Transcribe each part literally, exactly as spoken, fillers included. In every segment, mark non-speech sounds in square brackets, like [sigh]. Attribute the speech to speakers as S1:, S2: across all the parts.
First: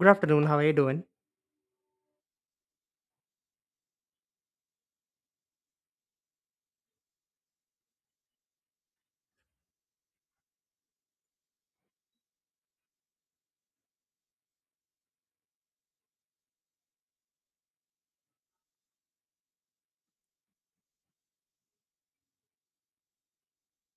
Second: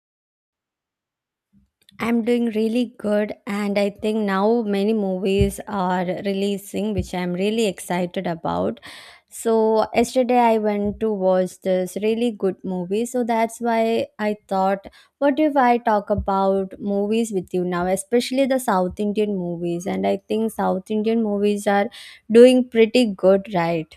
S1: Good afternoon. How are you doing?
S2: I'm doing really good, and I think now many movies are releasing, which I'm really excited about. So, yesterday I went to watch this really good movie, so that's why I thought, what if I talk about movies with you now, especially the South Indian movies? And I think South Indian movies are doing pretty good, right?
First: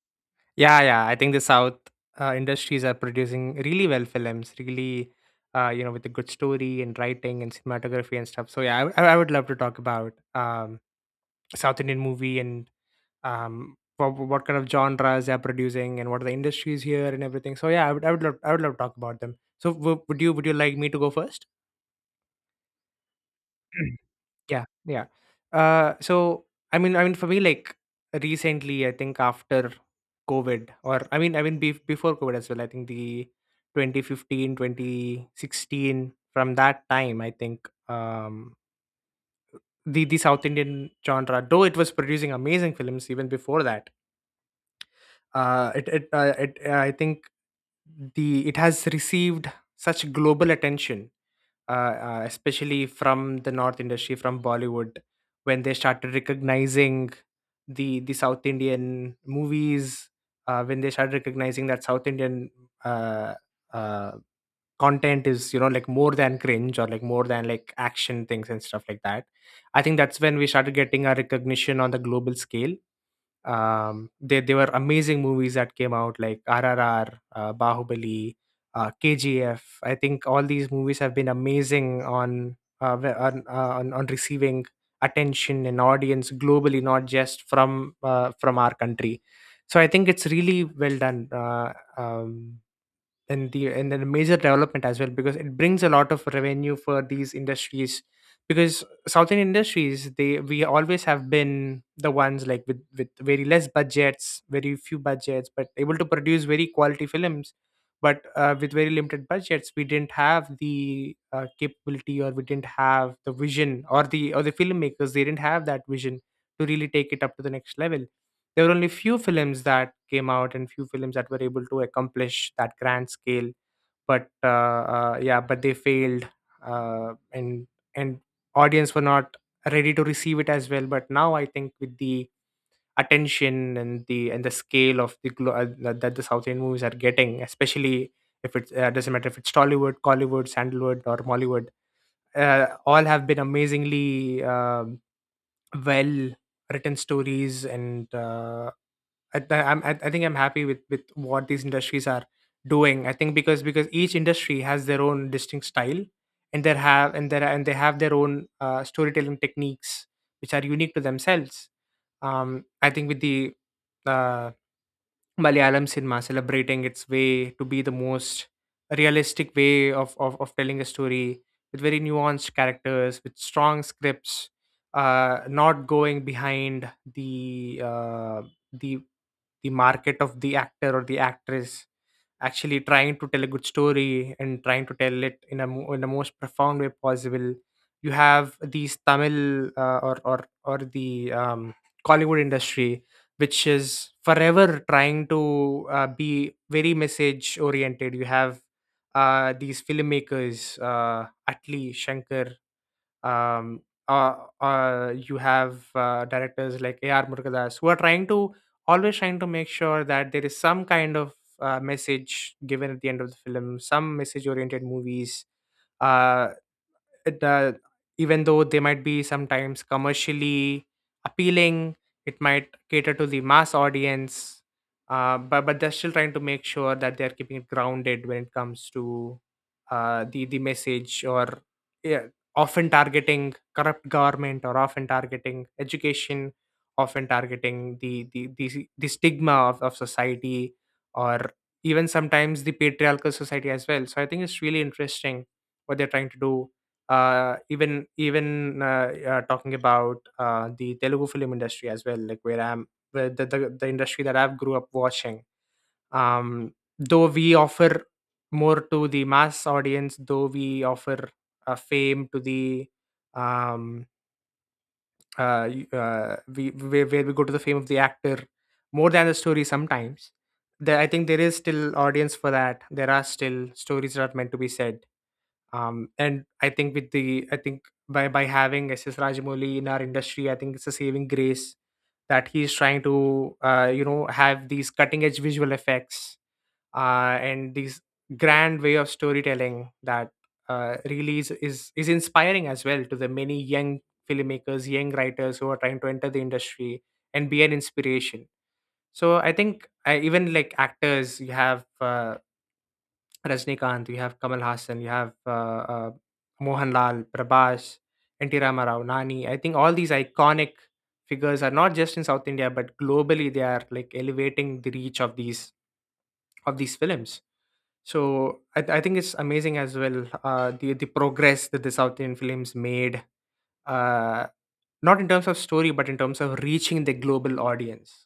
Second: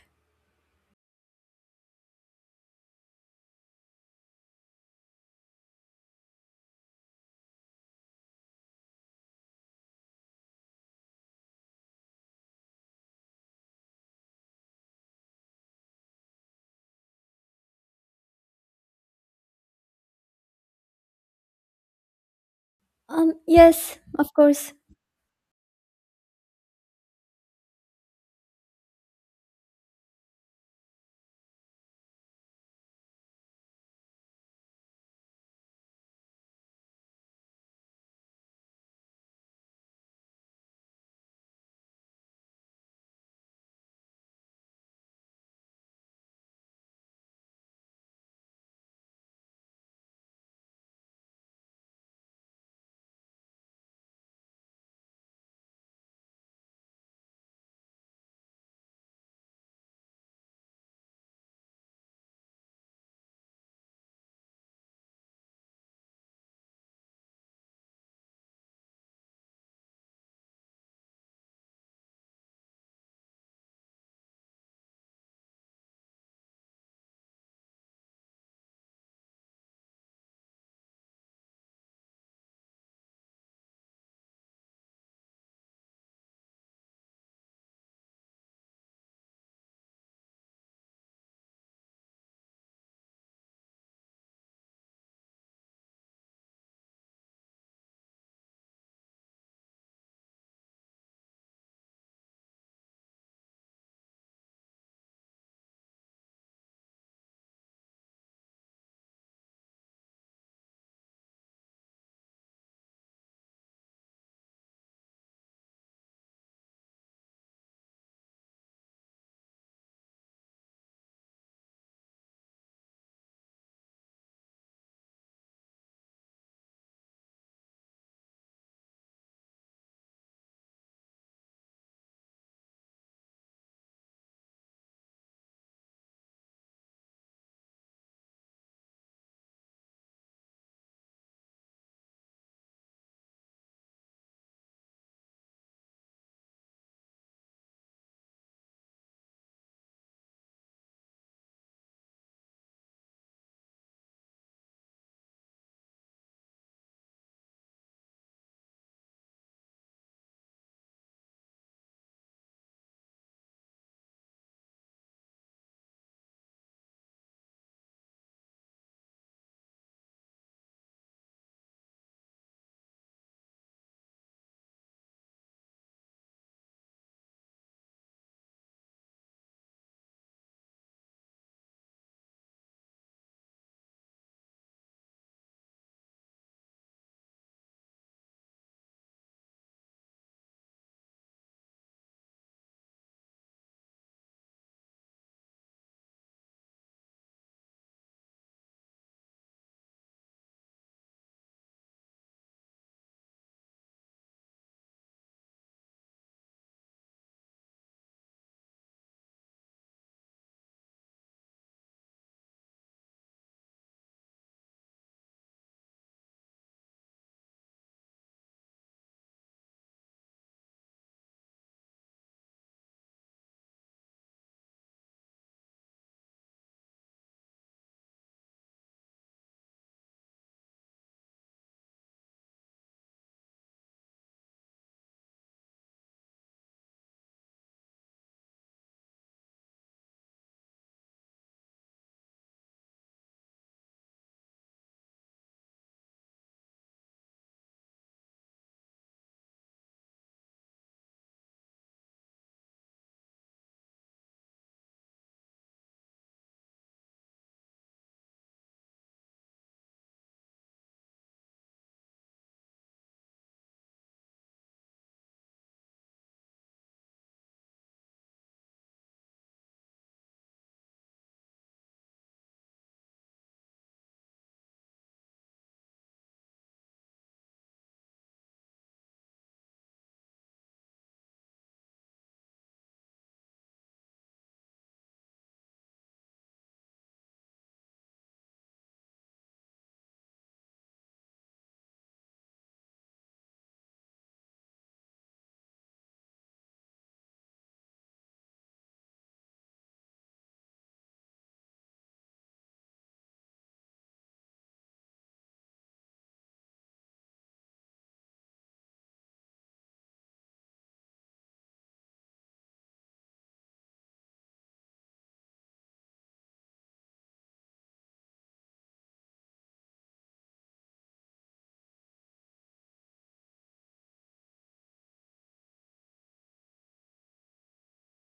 S1: Yeah, yeah. I think the South uh, industries are producing really well films, really, uh, you know, with a good story and writing and cinematography and stuff. So yeah, I, w- I would love to talk about um, South Indian movie and um, what, what kind of genres they're producing and what are the industries here and everything. So yeah, I would, I would love, I would love to talk about them. So w- would you, would you like me to go first?
S2: Um, yes,
S1: [clears throat]
S2: of
S1: Yeah,
S2: course.
S1: yeah. Uh, so I mean, I mean, for me, like recently, I think after COVID, or I mean, I mean, bef before COVID as well. I think the twenty fifteen, twenty sixteen, from that time, I think um, the the South Indian genre, though it was producing amazing films even before that, uh, it, it, uh, it uh, I think the it has received such global attention, uh, uh, especially from the North industry, from Bollywood, when they started recognizing the the South Indian movies, uh, when they started recognizing that South Indian uh, uh, content is, you know, like more than cringe or like more than like action things and stuff like that. I think that's when we started getting our recognition on the global scale. Um they they were amazing movies that came out, like RRR, uh, Bahubali, uh, KGF. I think all these movies have been amazing on uh, wh- on, uh, on on receiving attention and audience globally, not just from uh, from our country. So I think it's really well done. Uh, um, and the, and then a major development as well, because it brings a lot of revenue for these industries, because South Indian industries, they we always have been the ones, like, with with very less budgets, very few budgets, but able to produce very quality films. But uh, with very limited budgets, we didn't have the uh, capability, or we didn't have the vision, or the or the filmmakers, they didn't have that vision to really take it up to the next level. There were only few films that came out and few films that were able to accomplish that grand scale. But uh, uh, yeah, but they failed, uh, and and audience were not ready to receive it as well. But now I think with the attention and the and the scale of the glo- uh, that that the South Indian movies are getting, especially, if it uh, doesn't matter if it's Tollywood, Collywood, Sandalwood or Mollywood, uh, all have been amazingly um well written stories. And uh, I, th- I'm, I I think I'm happy with with what these industries are doing. I think because because each industry has their own distinct style, and they have, and there and they have their own uh, storytelling techniques which are unique to themselves. Um, I think with the uh, Malayalam cinema celebrating its way to be the most realistic way of, of, of telling a story, with very nuanced characters, with strong scripts, uh, not going behind the uh, the the market of the actor or the actress, actually trying to tell a good story and trying to tell it in a mo- in the most profound way possible. You have these Tamil uh, or or or the um, Hollywood industry which is forever trying to uh, be very message oriented. You have uh, these filmmakers, uh, Atli, Shankar, um, uh, uh, you have uh, directors like A R. Murkadas, who are trying to, always trying to make sure that there is some kind of uh, message given at the end of the film, some message oriented movies. Uh, it, uh, Even though they might be sometimes commercially appealing, it might cater to the mass audience, uh, but but they're still trying to make sure that they're keeping it grounded when it comes to uh, the the message, or yeah, often targeting corrupt government, or often targeting education, often targeting the the the, the stigma of, of society, or even sometimes the patriarchal society as well. So I think it's really interesting what they're trying to do. Uh even even uh, uh, Talking about uh, the Telugu film industry as well, like where I'm, where the, the the industry that I've grew up watching. Um, though we offer more to the mass audience, though we offer uh, fame to the um uh, y- uh we where, where we go to the fame of the actor more than the story sometimes. There, I think there is still audience for that. There are still stories that are meant to be said. Um, and I think with the I think by by having S S Rajamouli in our industry, I think it's a saving grace that he's trying to, uh, you know have these cutting edge visual effects uh, and these grand way of storytelling, that uh, really is, is is inspiring as well to the many young filmmakers, young writers who are trying to enter the industry and be an inspiration. So I think, uh, even like actors, you have uh, Rajnikant, you have Kamal Hassan, you have uh, uh, Mohanlal, Prabhas, N T. Rama Rao, Nani. I think all these iconic figures are not just in South India, but globally they are like elevating the reach of these, of these films. So I, I think it's amazing as well, uh, the the progress that the South Indian films made, uh, not in terms of story, but in terms of reaching the global audience.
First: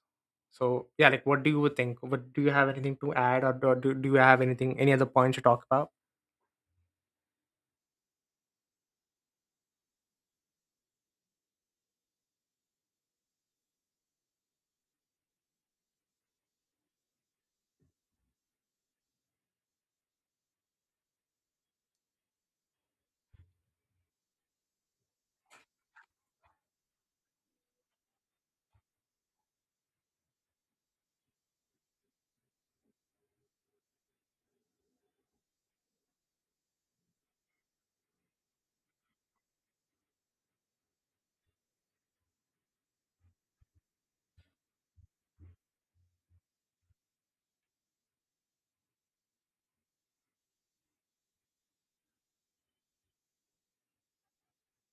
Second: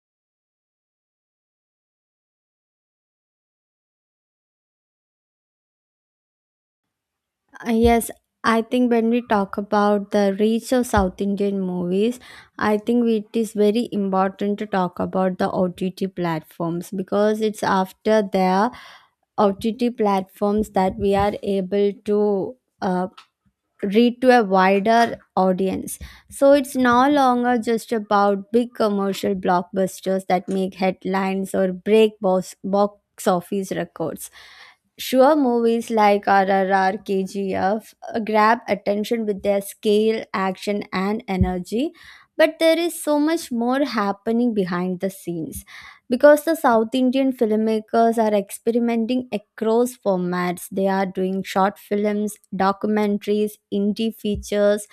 S1: So yeah, like, what do you think? What do you have anything to add, or do, do do you have anything, any other points to talk about?
S2: Uh, Yes, I think when we talk about the reach of South Indian movies, I think it is very important to talk about the O T T platforms because it's after their O T T platforms that we are able to uh, reach to a wider audience. So it's no longer just about big commercial blockbusters that make headlines or break box, box office records. Sure, movies like R R R, K G F uh, grab attention with their scale, action, and energy, but there is so much more happening behind the scenes because the South Indian filmmakers are experimenting across formats. They are doing short films, documentaries, indie features,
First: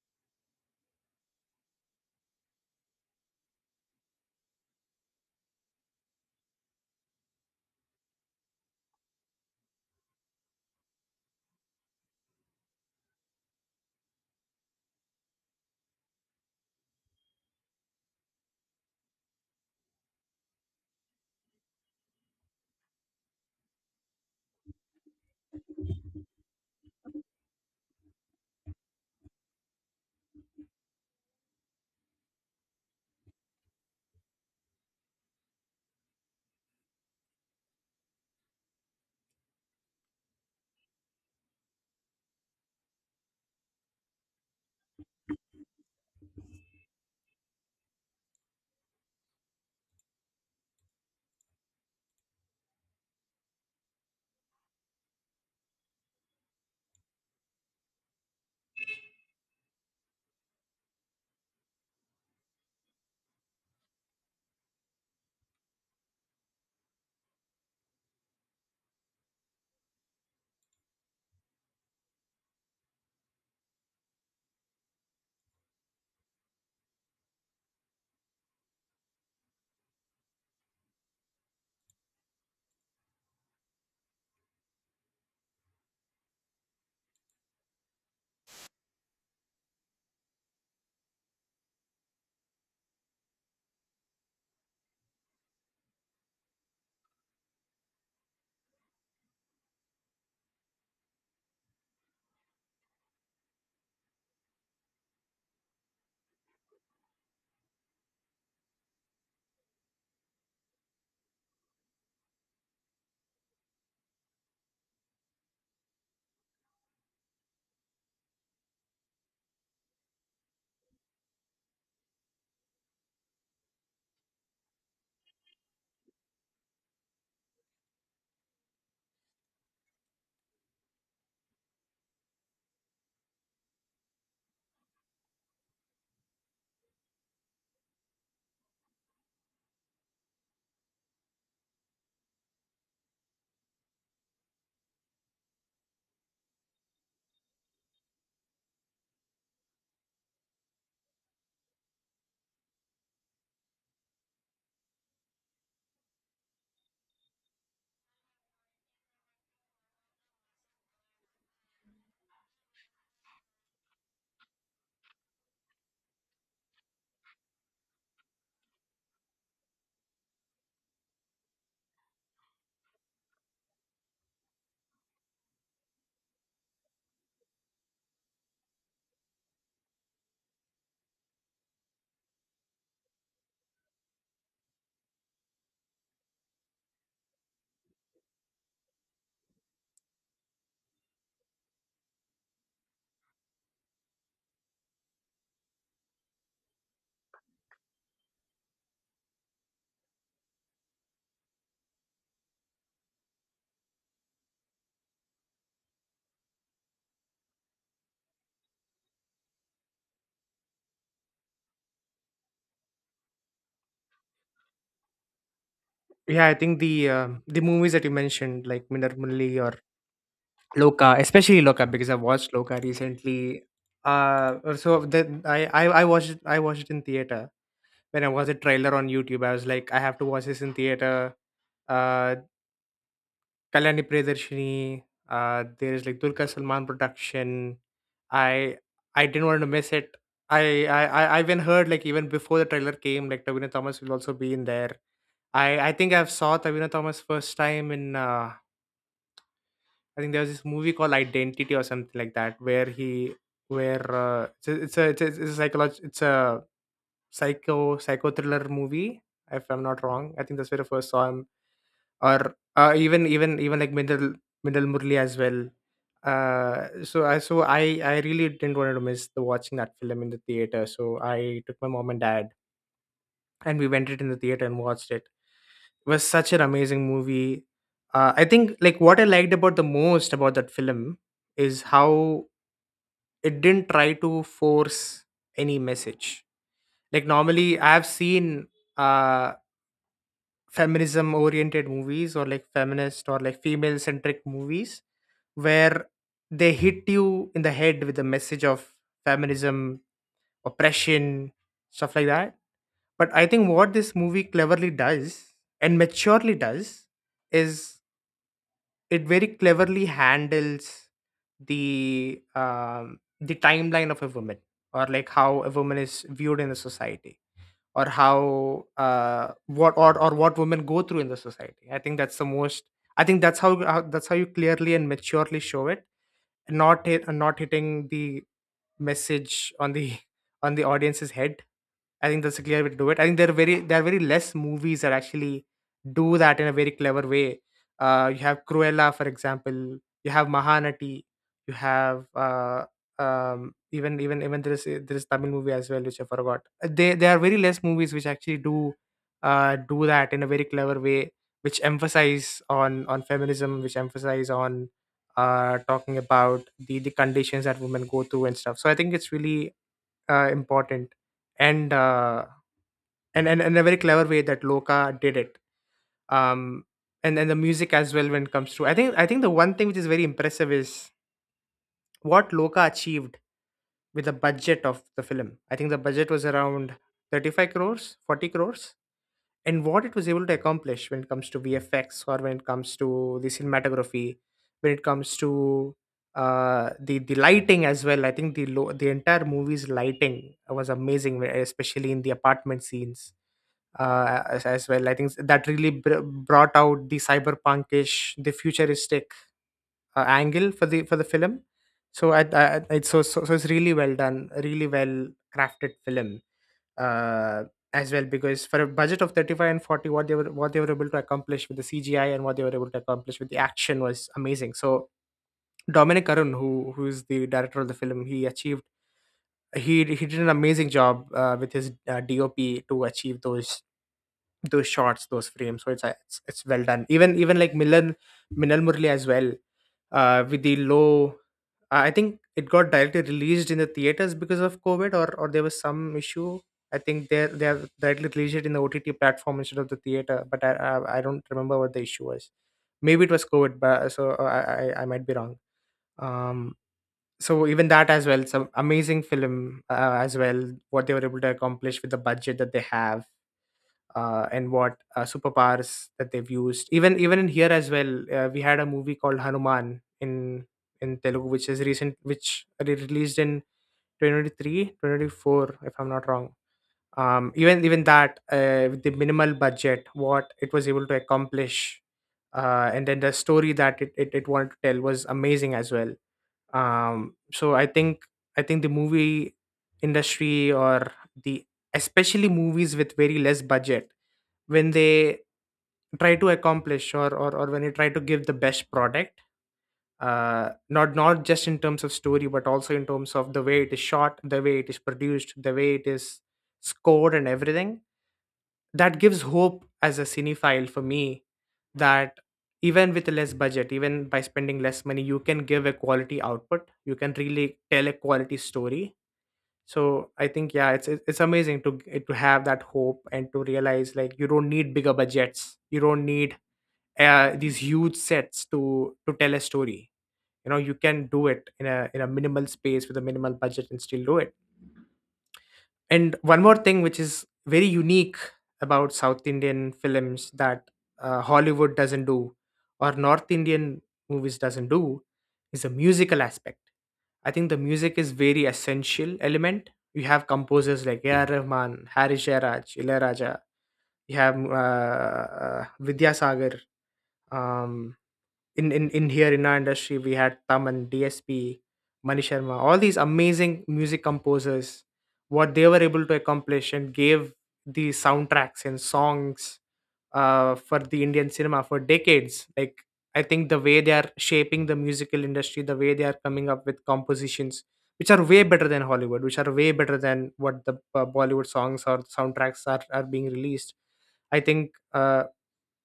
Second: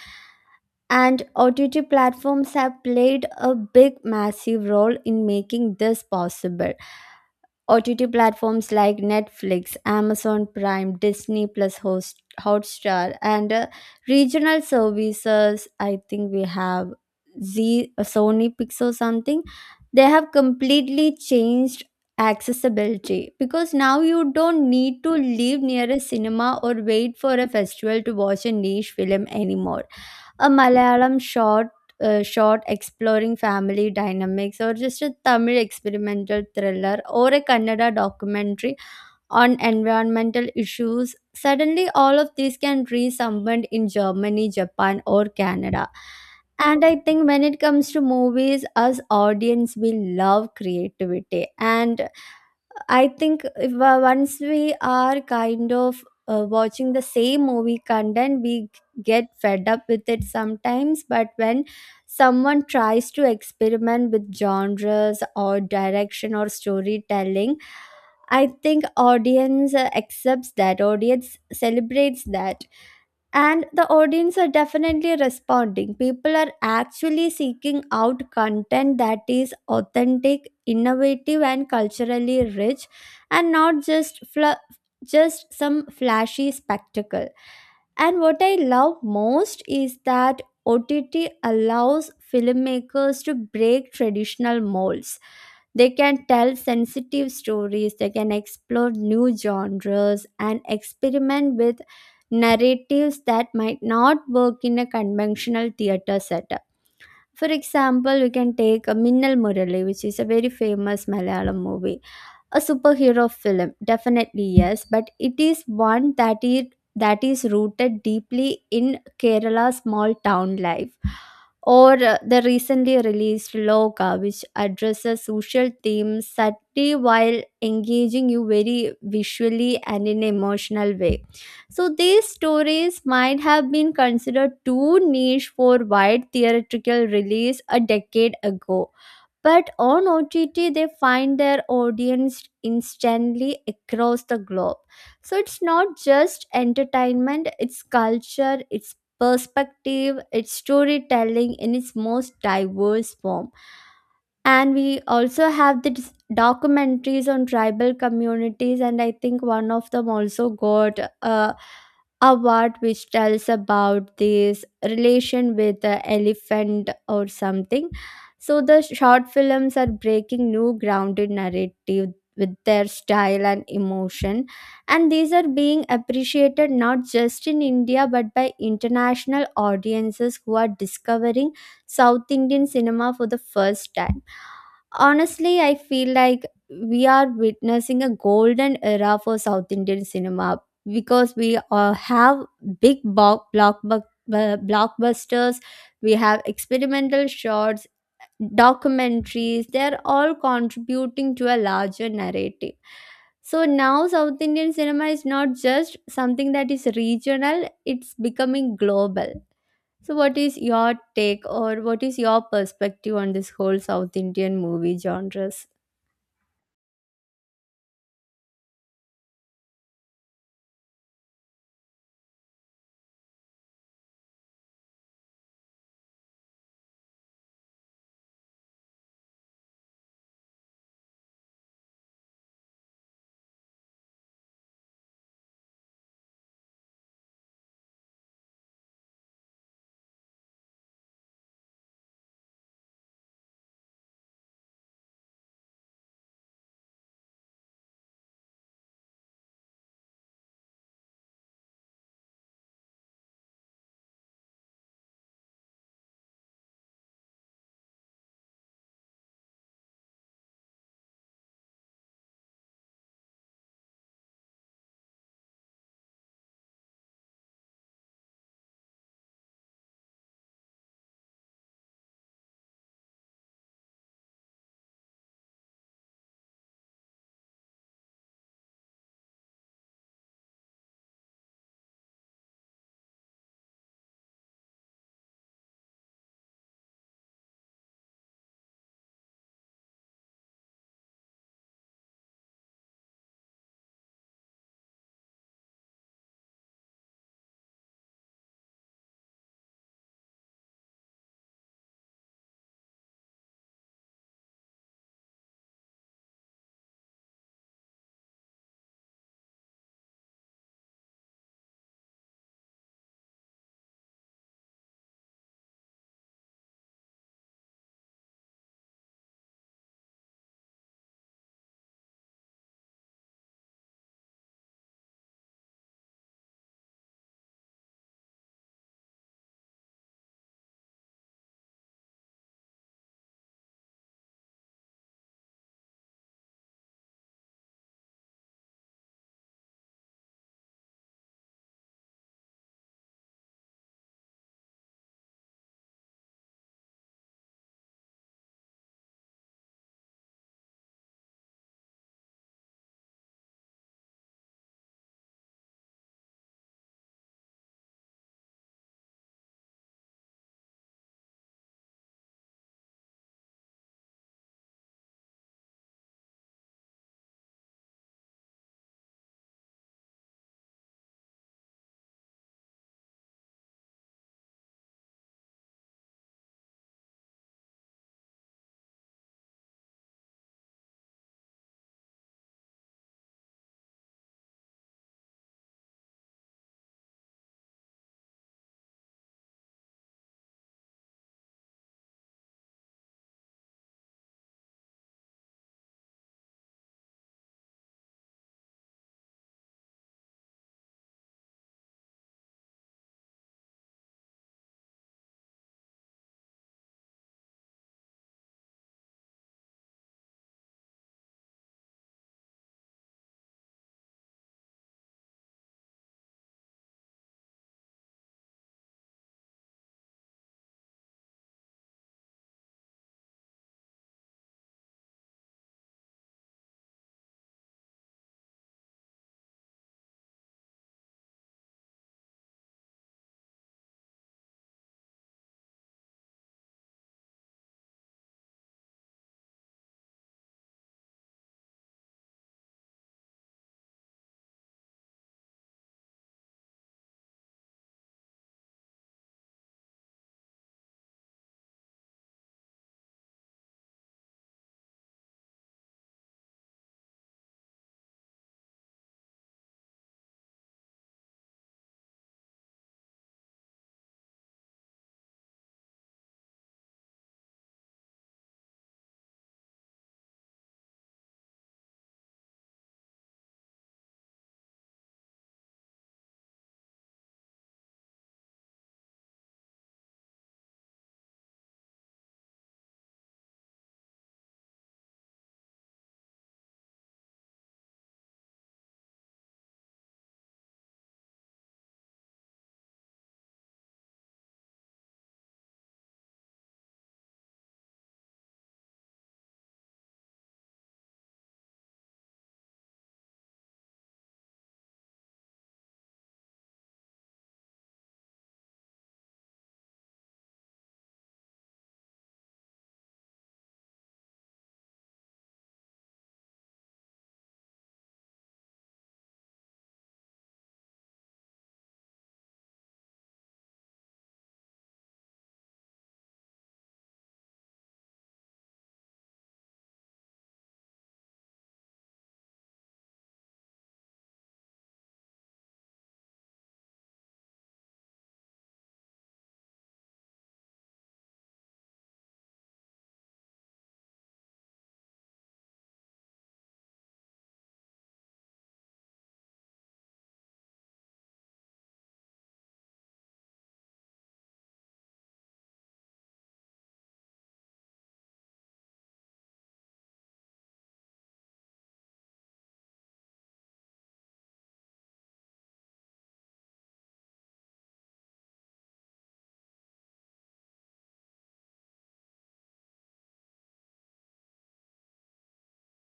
S2: and O T T platforms have played a big, massive role in making this possible. O T T platforms like Netflix, Amazon Prime, Disney Plus, Host, Hotstar, and uh, regional services. I think we have Z, uh, Sony Pixel something. They have completely changed accessibility, because now you don't need to live near a cinema or wait for a festival to watch a niche film anymore. A Malayalam short, uh, short exploring family dynamics, or just a Tamil experimental thriller, or a Kannada documentary on environmental issues. Suddenly, all of these can reach someone in Germany, Japan, or Canada. And I think when it comes to movies, us audience, we love creativity. And I think if, uh, once we are kind of uh, watching the same movie content, we get fed up with it sometimes. But when someone tries to experiment with genres or direction or storytelling, I think audience uh, accepts that, audience celebrates that. And the audience are definitely responding. People are actually seeking out content that is authentic, innovative and culturally rich, and not just fl- just some flashy spectacle. And what I love most is that O T T allows filmmakers to break traditional molds. They can tell sensitive stories, they can explore new genres, and experiment with narratives that might not work in a conventional theatre setup. For example, we can take a Minnal Murali, which is a very famous Malayalam movie, a superhero film, definitely yes, but it is one that is that is rooted deeply in Kerala's small town life, or uh, the recently released Loka, which addresses social themes subtly while engaging you very visually and in emotional way. So these stories might have been considered too niche for wide theatrical release a decade ago, but on O T T, they find their audience instantly across the globe. So it's not just entertainment, it's culture, it's perspective, it's storytelling in its most diverse form. And we also have these documentaries on tribal communities, and I think one of them also got a award which tells about this relation with the elephant or something. So the short films are breaking new ground in narrative with their style and emotion, and these are being appreciated not just in India but by international audiences who are discovering South Indian cinema for the first time. Honestly, I feel like we are witnessing a golden era for South Indian cinema because we uh, have big bo- blockbu- uh, blockbusters, we have experimental shots, documentaries, they're all contributing to a larger narrative. So now South Indian cinema is not just something that is regional, it's becoming global. So what is your take, or what is your perspective on this whole South Indian movie genres?
S1: Yeah, I think the um the movies that you mentioned, like Minarmulli or Loka, especially Loka, because I watched Loka recently. Uh, or so that I, I I watched it- I watched it in theater when I was a trailer on YouTube. I was like, I have to watch this in theater. Uh, Kalyani Priyadarshini, uh, there's like Dulquer Salman production. I I didn't want to miss it. I I I I even heard, like even before the trailer came, like Tavina Thomas will also be in there. I I think I've saw Tavina Thomas first time in uh, I think there was this movie called Identity or something like that, where he, where uh, it's a it's a it's a, it's a psychological, it's a psycho psycho thriller movie, if I'm not wrong. I think that's where I first saw him. Or uh, even even even like Mindal Mindal Murli as well. Uh, so I so I I really didn't want to miss the watching that film in the theater. So I took my mom and dad and we went it in the theater and watched it. It was such an amazing movie. Uh, I think, like, what I liked about the most about that film is how it didn't try to force any message. Like normally, I've seen uh, feminism oriented movies or like feminist or like female centric movies where they hit you in the head with the message of feminism, oppression, stuff like that. But I think what this movie cleverly does and maturely does is it very cleverly handles the um, the timeline of a woman, or like how a woman is viewed in the society, or how uh, what or, or what women go through in the society. I think that's the most, I think that's how, how that's how you clearly and maturely show it, not hit, uh, not hitting the message on the [laughs] on the audience's head. I think that's a clear way to do it. I think there are very there are very less movies that actually do that in a very clever way. Uh, you have Cruella, for example. You have Mahanati. You have uh, um, even even even there is, there is Tamil movie as well, which I forgot. Uh, They, there are very less movies which actually do uh, do that in a very clever way, which emphasize on on feminism, which emphasize on uh, talking about the the conditions that women go through and stuff. So I think it's really uh, important, and uh, and and and a very clever way that Loka did it. Um, and and the music as well when it comes to. I think I think the one thing which is very impressive is what Loka achieved with the budget of the film. I think the budget was around thirty-five crores, forty crores, and what it was able to accomplish when it comes to V F X, or when it comes to the cinematography, when it comes to uh, the the lighting as well. I think the lo- the entire movie's lighting was amazing, wh- especially in the apartment scenes uh, as, as well. I think that really br- brought out the cyberpunkish, the futuristic uh, angle for the for the film. So I, I I- it's so, so so it's really well done, a really well crafted film uh as well, because for a budget of thirty-five and forty, what they were, what they were able to accomplish with the cgi and what they were able to accomplish with the action was amazing. So Dominic Arun, who who is the director of the film, he achieved, he he did an amazing job uh, with his uh, dop to achieve those those shots, those frames. So it's uh, it's, it's well done. Even even like Milan, Minal Murli as well, uh, with the low. I I think it got directly released in the theaters because of COVID, or or there was some issue. I think they they have directly released it in the O T T platform instead of the theater. But I I, I don't remember what the issue was. Maybe it was COVID, but so uh, I I, I might be wrong. Um, so even that as well, some amazing film uh, as well. What they were able to accomplish with the budget that they have, uh, and what uh, superpowers that they've used. Even even in here as well, uh, we had a movie called Hanuman in in Telugu, which is recent, which re- released in twenty twenty-three, if I'm not wrong. Um, even even that, uh, with the minimal budget, what it was able to accomplish, uh, and then the story that it, it, it wanted to tell was amazing as well. Um so i think i think the movie industry, or the, especially movies with very less budget, when they try to accomplish, or or, or when they try to give the best product, uh not not just in terms of story but also in terms of the way it is shot, the way it is produced, the way it is scored, and everything, that gives hope as a cinephile for me, that even with less budget, even by spending less money, you can give a quality output, you can really tell a quality story. So I think, yeah, it's it- it's amazing to g- to have that hope and to realize, like, you don't need bigger budgets, you don't need uh, these huge sets to to tell a story. You know, you can do it in a in a minimal space with a minimal budget and still do it. And one more thing, which is very unique about South Indian films, that uh, Hollywood doesn't do, or North Indian movies doesn't do, is the musical aspect. I think the music is very essential element. You have composers like A R. Rahman, Hari Jairaj, Ilaiyaraaja. You have uh, Vidyasagar, um, in in in here in our industry we had Taman, D S P, Mani Sharma, all these amazing music composers, what they were able to accomplish, and gave the soundtracks and songs uh, for the Indian cinema for decades. Like, I think the way they are shaping the musical industry, the way they are coming up with compositions, which are way better than Hollywood, which are way better than what the uh, Bollywood songs or soundtracks are are being released. I think uh,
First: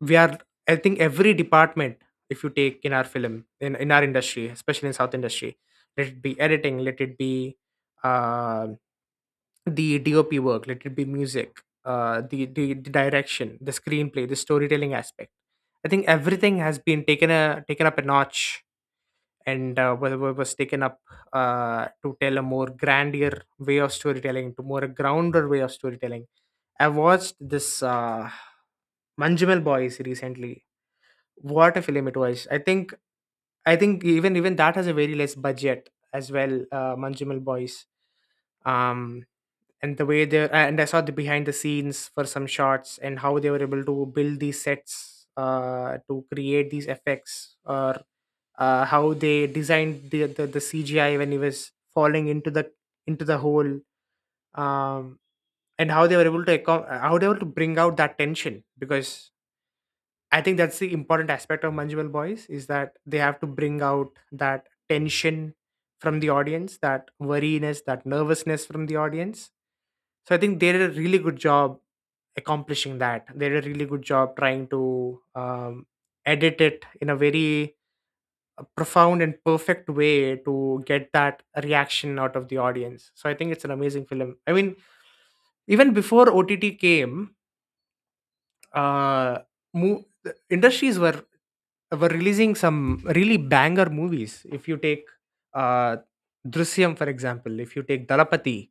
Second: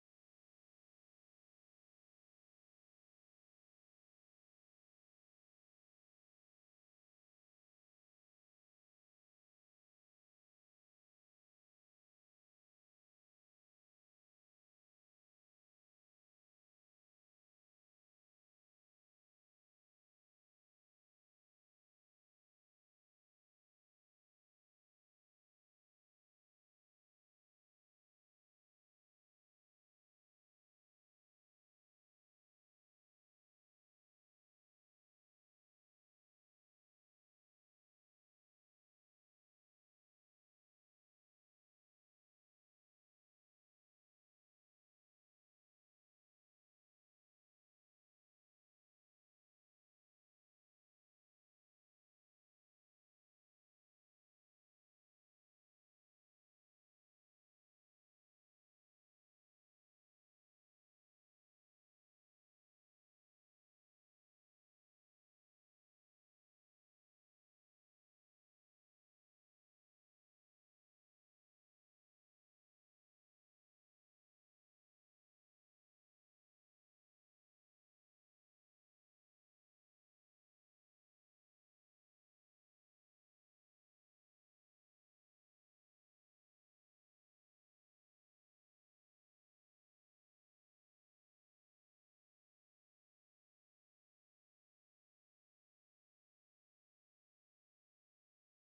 S1: we are i think every department, if you take in our film in, in our industry, especially in south industry, let it be editing, let it be, uh, the dop work, let it be music, uh, the, the the direction, the screenplay, the storytelling aspect, I think everything has been taken a taken up a notch, and uh, wa- wa- was taken up uh, to tell a more grander way of storytelling, to more a grounder way of storytelling. I watched this uh, Manjimal Boys recently. What a film it was. I think I think even even that has a very less budget as well, uh, Manjumal Boys. Um, and the way they, and I saw the behind the scenes for some shots and how they were able to build these sets uh to create these effects, or uh how they designed the the, the C G I when he was falling into the into the hole. Um and how they were able to accom- uh, how they were able to bring out that tension, because I think that's the important aspect of Manjimal Boys, is that they have to bring out that tension from the audience, that worriness, that nervousness from the audience. So I think they did a really good job accomplishing that. They did a really good job trying to um, edit it in a very uh, profound and perfect way to get that reaction out of the audience. So I think it's an amazing film. I mean, even before O T T came, uh, mo- the industries were were releasing some really banger movies. If you take uh, Drishyam, for example, if you take Dalapati,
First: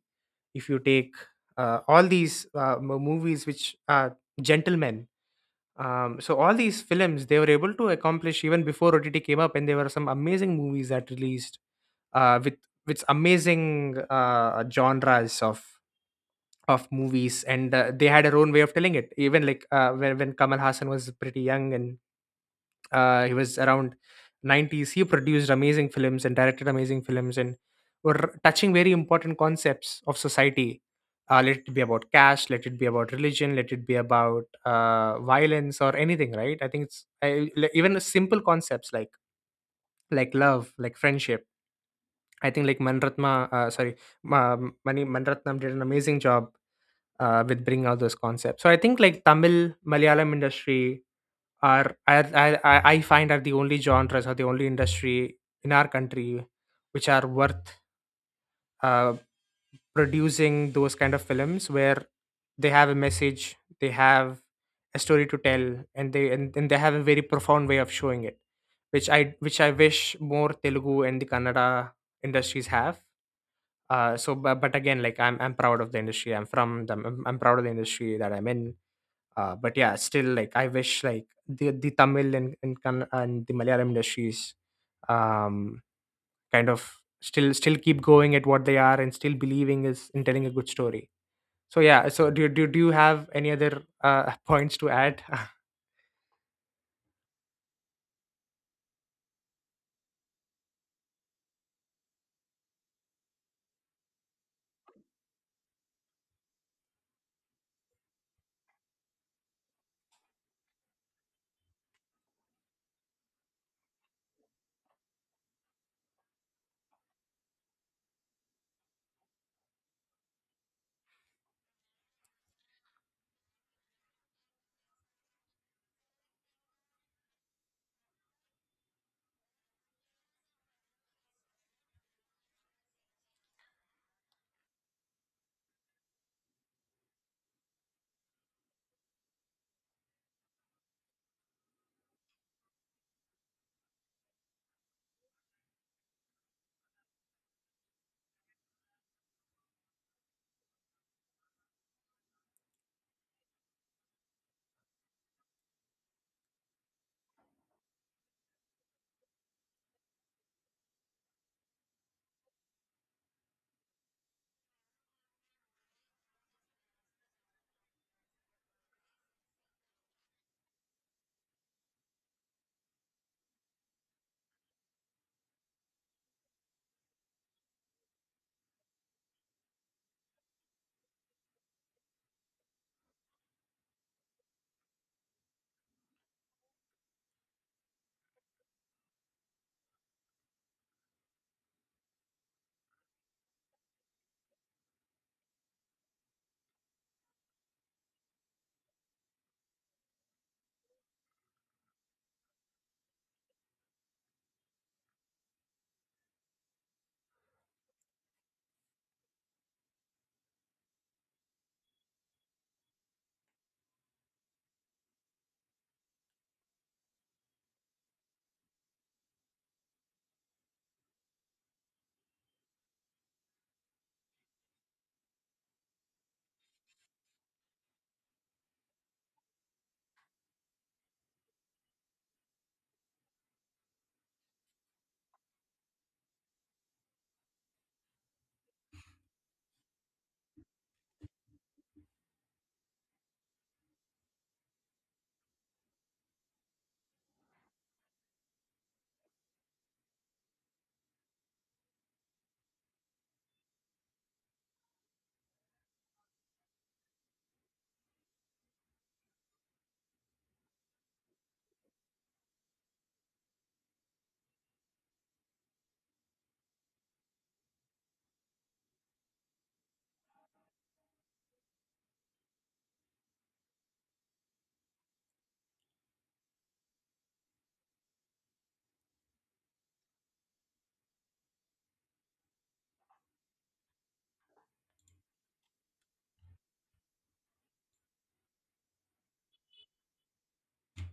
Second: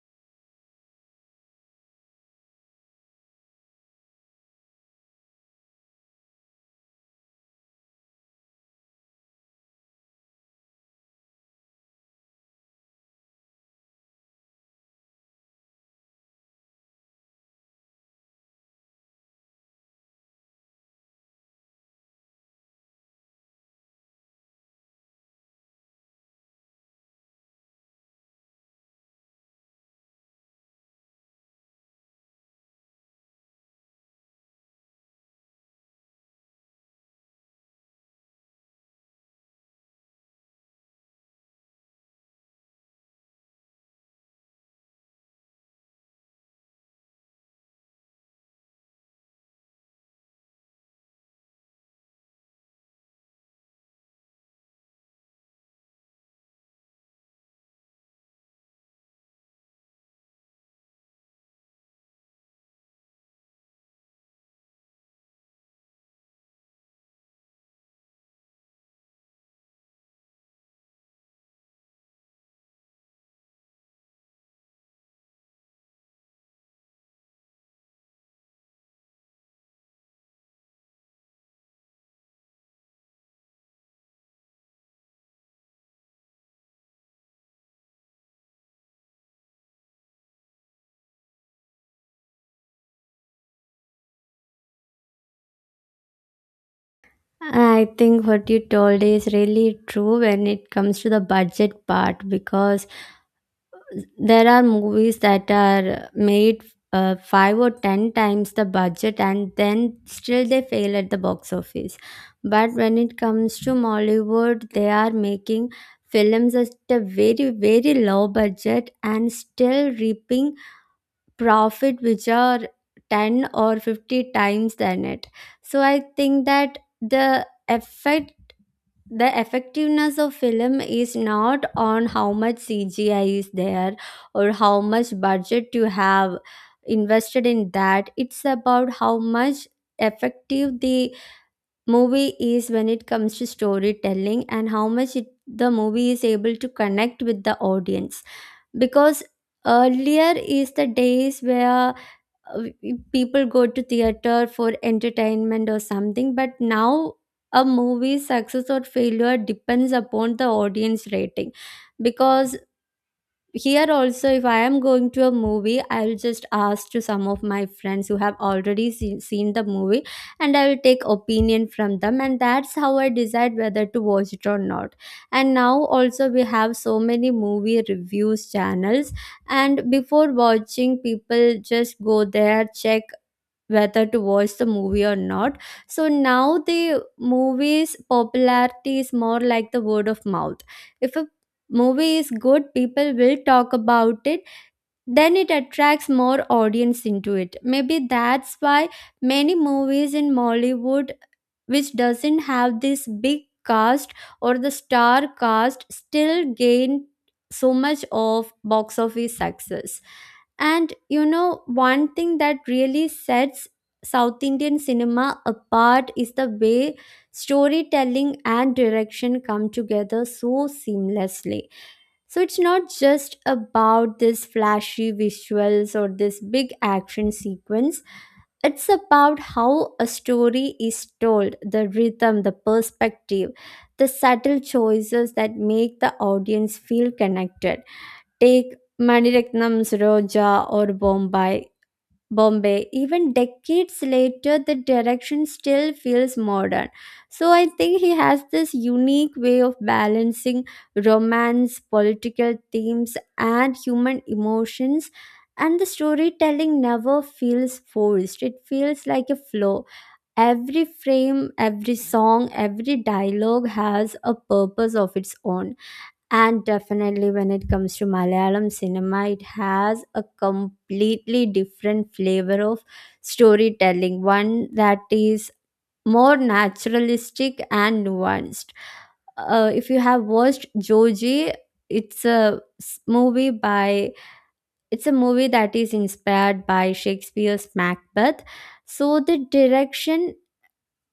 S1: if you take uh, all these uh, mo- movies, which are gentlemen. Um, so all these films they were able to accomplish even before O T T came up, and there were some amazing movies that released uh, with with amazing uh, genres of of movies, and uh, they had their own way of telling it. Even like uh, when when Kamal Hassan was pretty young, and uh, he was around nineties, he produced amazing films and directed amazing films, and were touching very important concepts of society, uh, let it be about cash, let it be about religion, let it be about uh, violence, or anything, right? I think it's, I, li- even simple concepts like like love, like friendship. I think like manratma uh, sorry Ma- mani manratnam did an amazing job uh, with bringing out those concepts. So I think, like, Tamil, Malayalam industry are, I, I I I find, are the only genres or the only industry in our country, which are worth uh, producing those kind of films, where they have a message, they have a story to tell, and they, and, and they have a very profound way of showing it, which I which I wish more Telugu and the Kannada industries have. Uh, so, but, but again, like, I'm, I'm proud of the industry I'm from them. I'm, I'm proud of the industry that I'm in, uh, but yeah, still, like, I wish, like, the the Tamil and and, Kan- and the Malayalam industries um kind of still still keep going at what they are, and still believing is in telling a good story. So yeah, so do, do, do you have any other uh, [laughs] points to add?
S2: I think what you told is really true when it comes to the budget part, because there are movies that are made uh, five or ten times the budget, and then still they fail at the box office. But when it comes to Mollywood, they are making films at a very, very low budget and still reaping profit which are ten or fifty times than it. So I think that the effect the effectiveness of film is not on how much C G I is there or how much budget you have invested in that. It's about how much effective the movie is when it comes to storytelling, and how much it, the movie is able to connect with the audience. Because earlier is the days where uh, people go to theater for entertainment or something, but now a movie's success or failure depends upon the audience rating. Because here also, if I am going to a movie, I'll just ask to some of my friends who have already seen, seen the movie, and I will take opinion from them, and that's how I decide whether to watch it or not. And now also we have so many movie reviews channels, and before watching, people just go there, check whether to watch the movie or not. So now the movie's popularity is more like the word of mouth. If a movie is good, people will talk about it, then it attracts more audience into it. Maybe that's why many movies in Mollywood which doesn't have this big cast or the star cast still gain so much of box office success. And you know, one thing that really sets South Indian cinema apart is the way storytelling and direction come together so seamlessly. So it's not just about this flashy visuals or this big action sequence. It's about how a story is told, the rhythm, the perspective, the subtle choices that make the audience feel connected. Take Maniratnam's Roja or Bombay Bombay. Even decades later, the direction still feels modern. So I think he has this unique way of balancing romance, political themes, and human emotions. And the storytelling never feels forced. It feels like a flow. Every frame, every song, every dialogue has a purpose of its own. And definitely, when it comes to Malayalam cinema, it has a completely different flavor of storytelling, one that is more naturalistic and nuanced. Uh, if you have watched Joji, it's a s- movie by it's a movie that is inspired by Shakespeare's Macbeth. So the direction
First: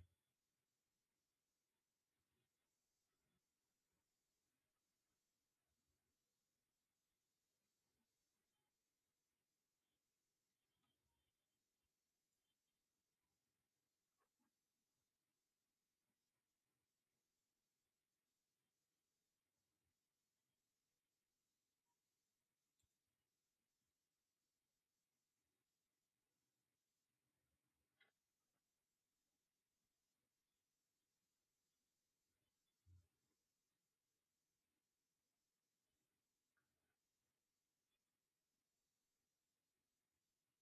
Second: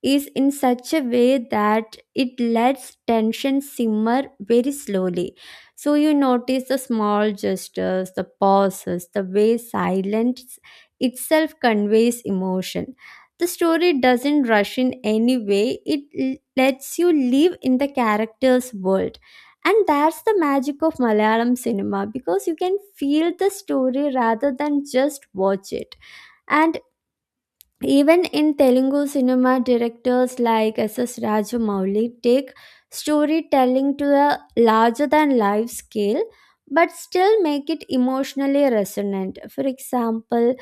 S2: is in such a way that it lets tension simmer very slowly. So you notice the small gestures, the pauses, the way silence itself conveys emotion. The story doesn't rush in any way, it l- lets you live in the character's world. And that's the magic of Malayalam cinema, because you can feel the story rather than just watch it. And even in Telugu cinema, directors like S. S. Rajamouli take storytelling to a larger than life scale but still make it emotionally resonant. For example,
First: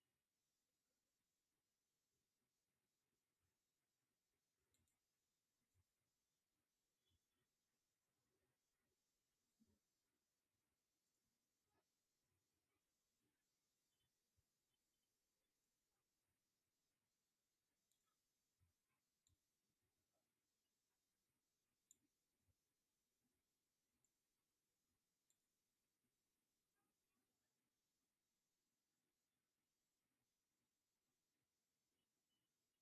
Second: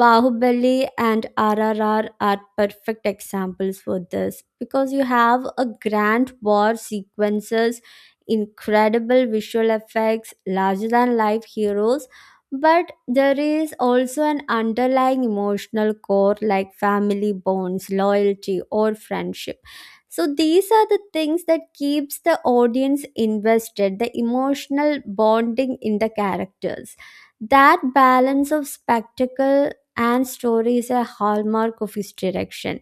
S2: Bahubali and R R R are perfect examples for this, because you have a grand war sequences, incredible visual effects, larger than life heroes, but there is also an underlying emotional core like family bonds, loyalty or friendship. So these are the things that keeps the audience invested, the emotional bonding in the characters, that balance of spectacle and story is a hallmark of his direction.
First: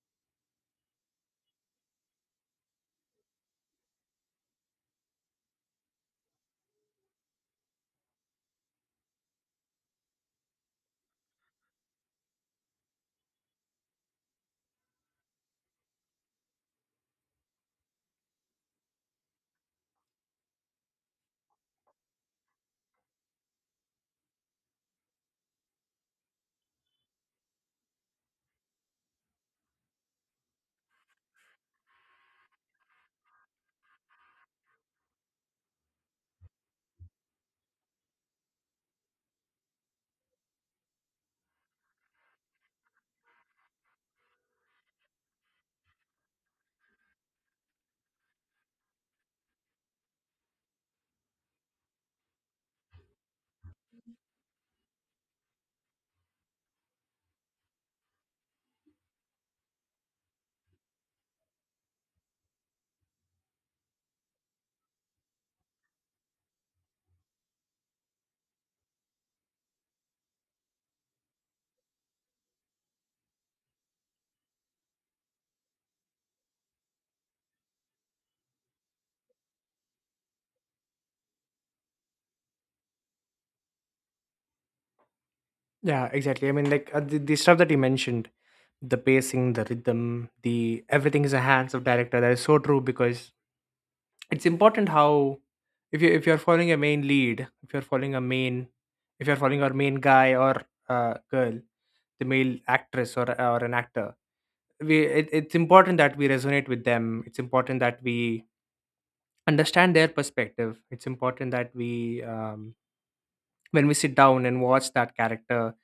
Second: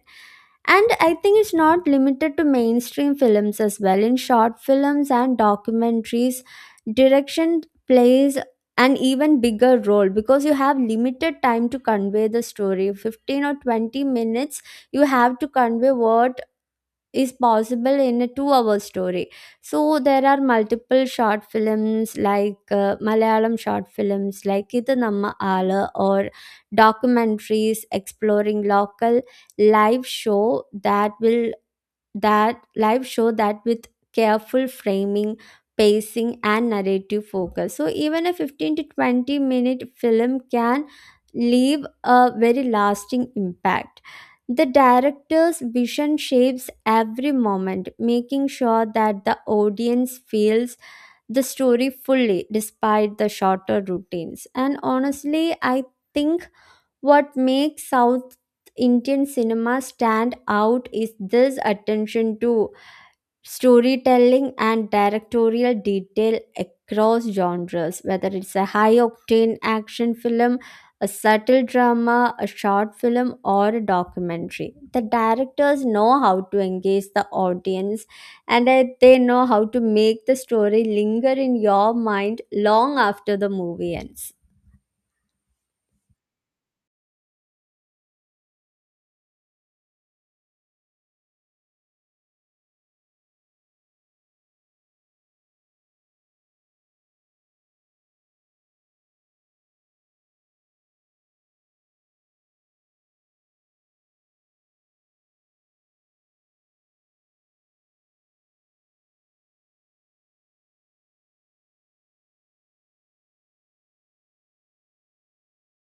S2: And I think it's not limited to mainstream films as well. In short films and documentaries, direction plays an even bigger role, because you have limited time to convey the story, fifteen or twenty minutes you have to convey what is possible in a two hour story. So there are multiple short films like uh, Malayalam short films like Idu Namma Aala, or documentaries exploring local live show that will that live show, that with careful framing, pacing and narrative focus, so even a fifteen to twenty minute film can leave a very lasting impact. The director's vision shapes every moment, making sure that the audience feels the story fully despite the shorter routines. And honestly, I think what makes South Indian cinema stand out is this attention to storytelling and directorial detail across genres, whether it's a high octane action film, a subtle drama, a short film, or a documentary. The directors know how to engage the audience, and that they know how to make the story linger in your mind long after the movie ends.
S1: [laughs] Yeah, exactly. I mean, like, uh, the, the stuff that you mentioned, the pacing, the rhythm, the, everything is a hands of director, that is so true. Because it's important how, if you if you're following a main lead, if you're following a main, if you're following our main guy, or uh, girl, the male actress, or or an actor, we, it, it's important that we resonate with them, it's important that we understand their perspective, it's important that we, um, when we sit down and watch that character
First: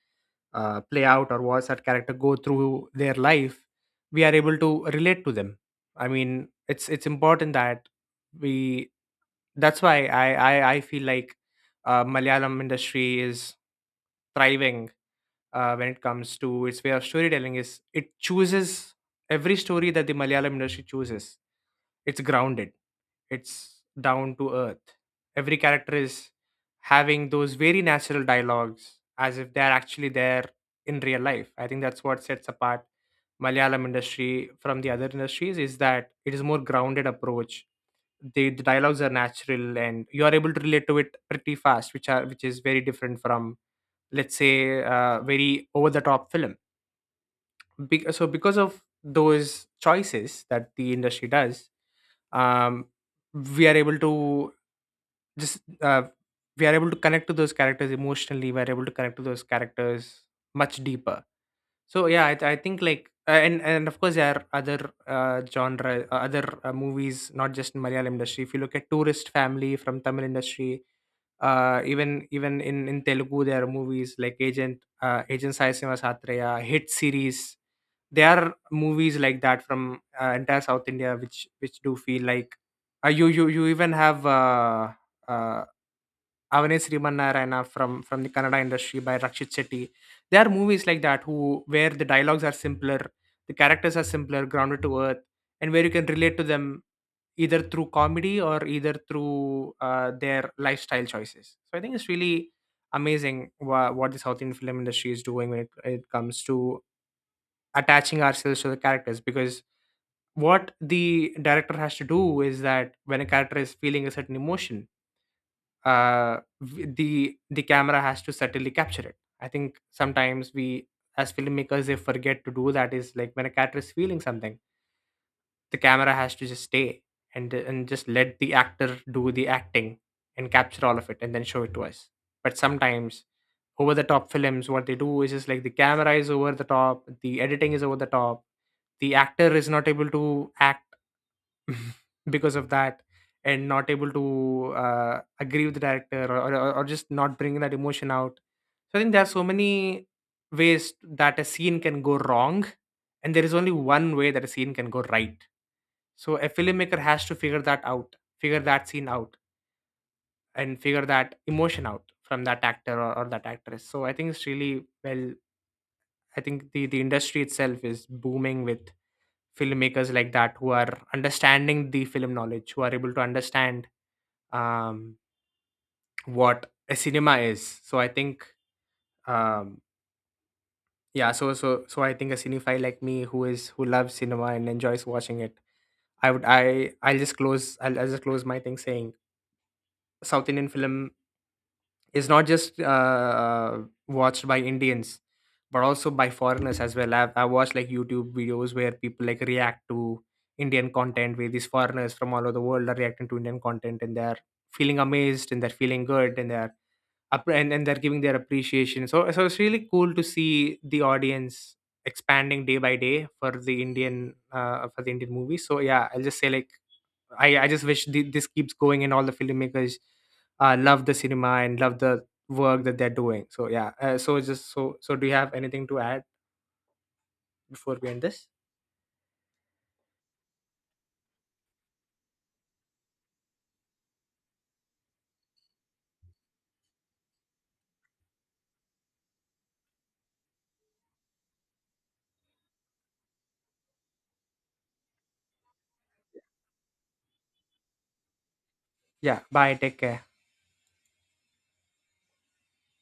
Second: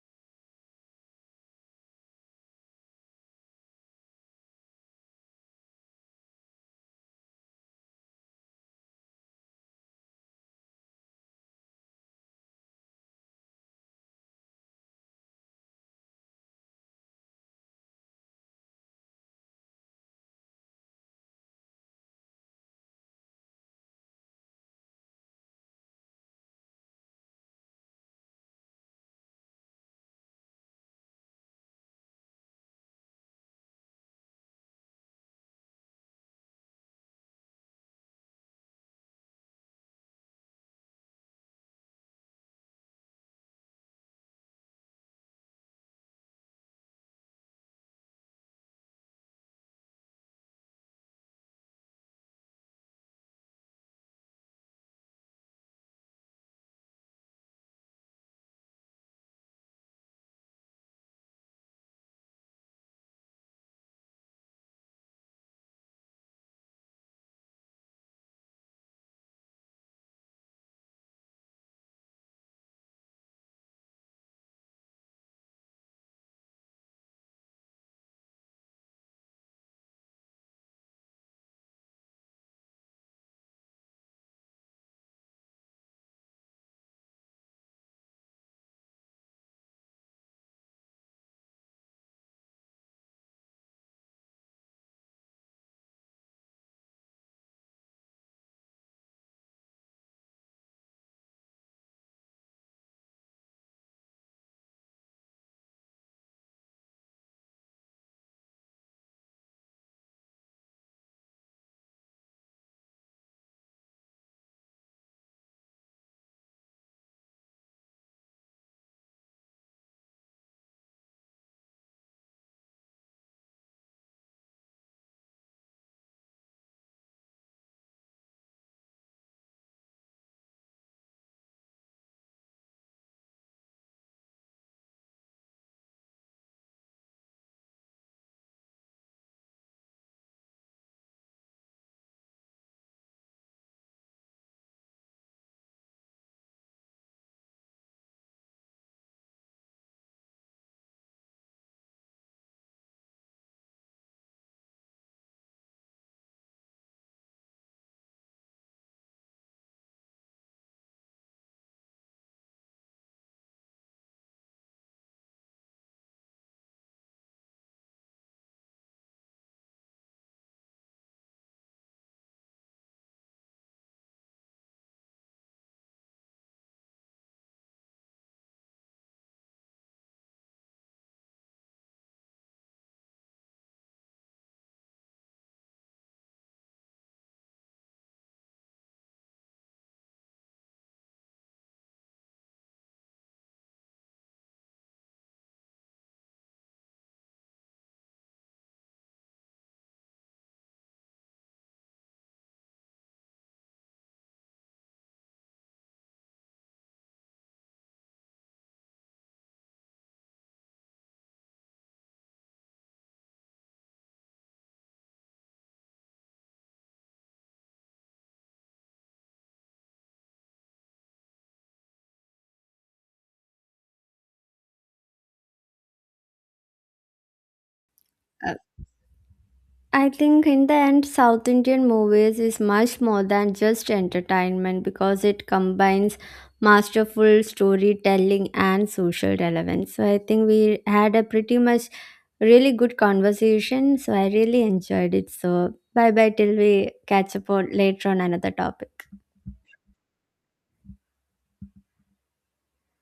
S1: uh, play out, or watch that character go through their life, we are able to relate to them. I mean, it's it's important that we, that's why I I I feel like uh, Malayalam industry is thriving uh, when it comes to its way of storytelling. Is it chooses, every story that the Malayalam industry chooses, it's grounded. It's down to earth. Every character is having those very natural dialogues as if they're actually there in real life. I think that's what sets apart Malayalam industry from the other industries, is that it is more grounded approach, the, the dialogues are natural, and you are able to relate to it pretty fast, which are, which is very different from, let's say, uh, very over the top film. Be- so because of those choices that the industry does, um, we are able to just, uh, we are able to connect to those characters emotionally, we are able to connect to those characters much deeper. So yeah, I, I think like, uh, and and of course there are other uh, genre uh, other uh, movies, not just in Malayalam industry. If you look at Tourist Family from Tamil industry, uh, even even in in Telugu there are movies like Agent uh, Agent Sai Satreya, Hit series. There are movies like that from uh, entire South India, which which do feel like, uh, you you you even have uh, uh, Avane Srimanarayana from from the Kannada industry by Rakshit Shetty. There are movies like that, who, where the dialogues are simpler, the characters are simpler, grounded to earth, and where you can relate to them either through comedy or either through uh, their lifestyle choices. So I think it's really amazing, wha- what the South Indian film industry is doing when it, it comes to attaching ourselves to the characters, because what the director has to do is that when a character is feeling a certain emotion, uh, w- the the camera has to subtly capture it. I think sometimes we as filmmakers they forget to do that. Is like, when a character is feeling something, the camera has to just stay and and just let the actor do the acting and capture all of it and then show it to us. But sometimes over the top films, what they do is just like the camera is over the top, the editing is over the top, the actor is not able to act [laughs] because of that, and not able to uh, agree with the director, or, or, or just not bringing that emotion out. So I think there are so many ways that a scene can go wrong, and there is only one way that a scene can go right. So a filmmaker has to figure that out, figure that scene out, and figure that emotion out from that actor, or, or that actress. So I think it's really well, I think the, the industry itself is booming with filmmakers like that, who are understanding the film knowledge, who are able to understand, um, what a cinema is. So I think, um, yeah, so so so I think, a cinephile like me, who is, who loves cinema and enjoys watching it, I would, I I'll just close I'll, I'll just close my thing saying South Indian film is not just, uh, uh, watched by Indians, but also by foreigners as well. I've, I've watched like YouTube videos where people like react to Indian content, where these foreigners from all over the world are reacting to Indian content, and they're feeling amazed, and they're feeling good, and they're up, and, and they're giving their appreciation. So, so it's really cool to see the audience expanding day by day for the Indian uh, for the Indian movies. So yeah, I'll just say like, I, I just wish th- this keeps going, and all the filmmakers uh, love the cinema and love the work that they're doing. So yeah, uh, so just so so do you have anything to add before we end this?
S2: I think in the end, South Indian movies is much more than just entertainment because it combines masterful storytelling and social relevance. So I think we had a pretty much really good conversation. So I really enjoyed it. So bye bye, till we catch up on later on another topic.
S1: Yeah, bye. Take care.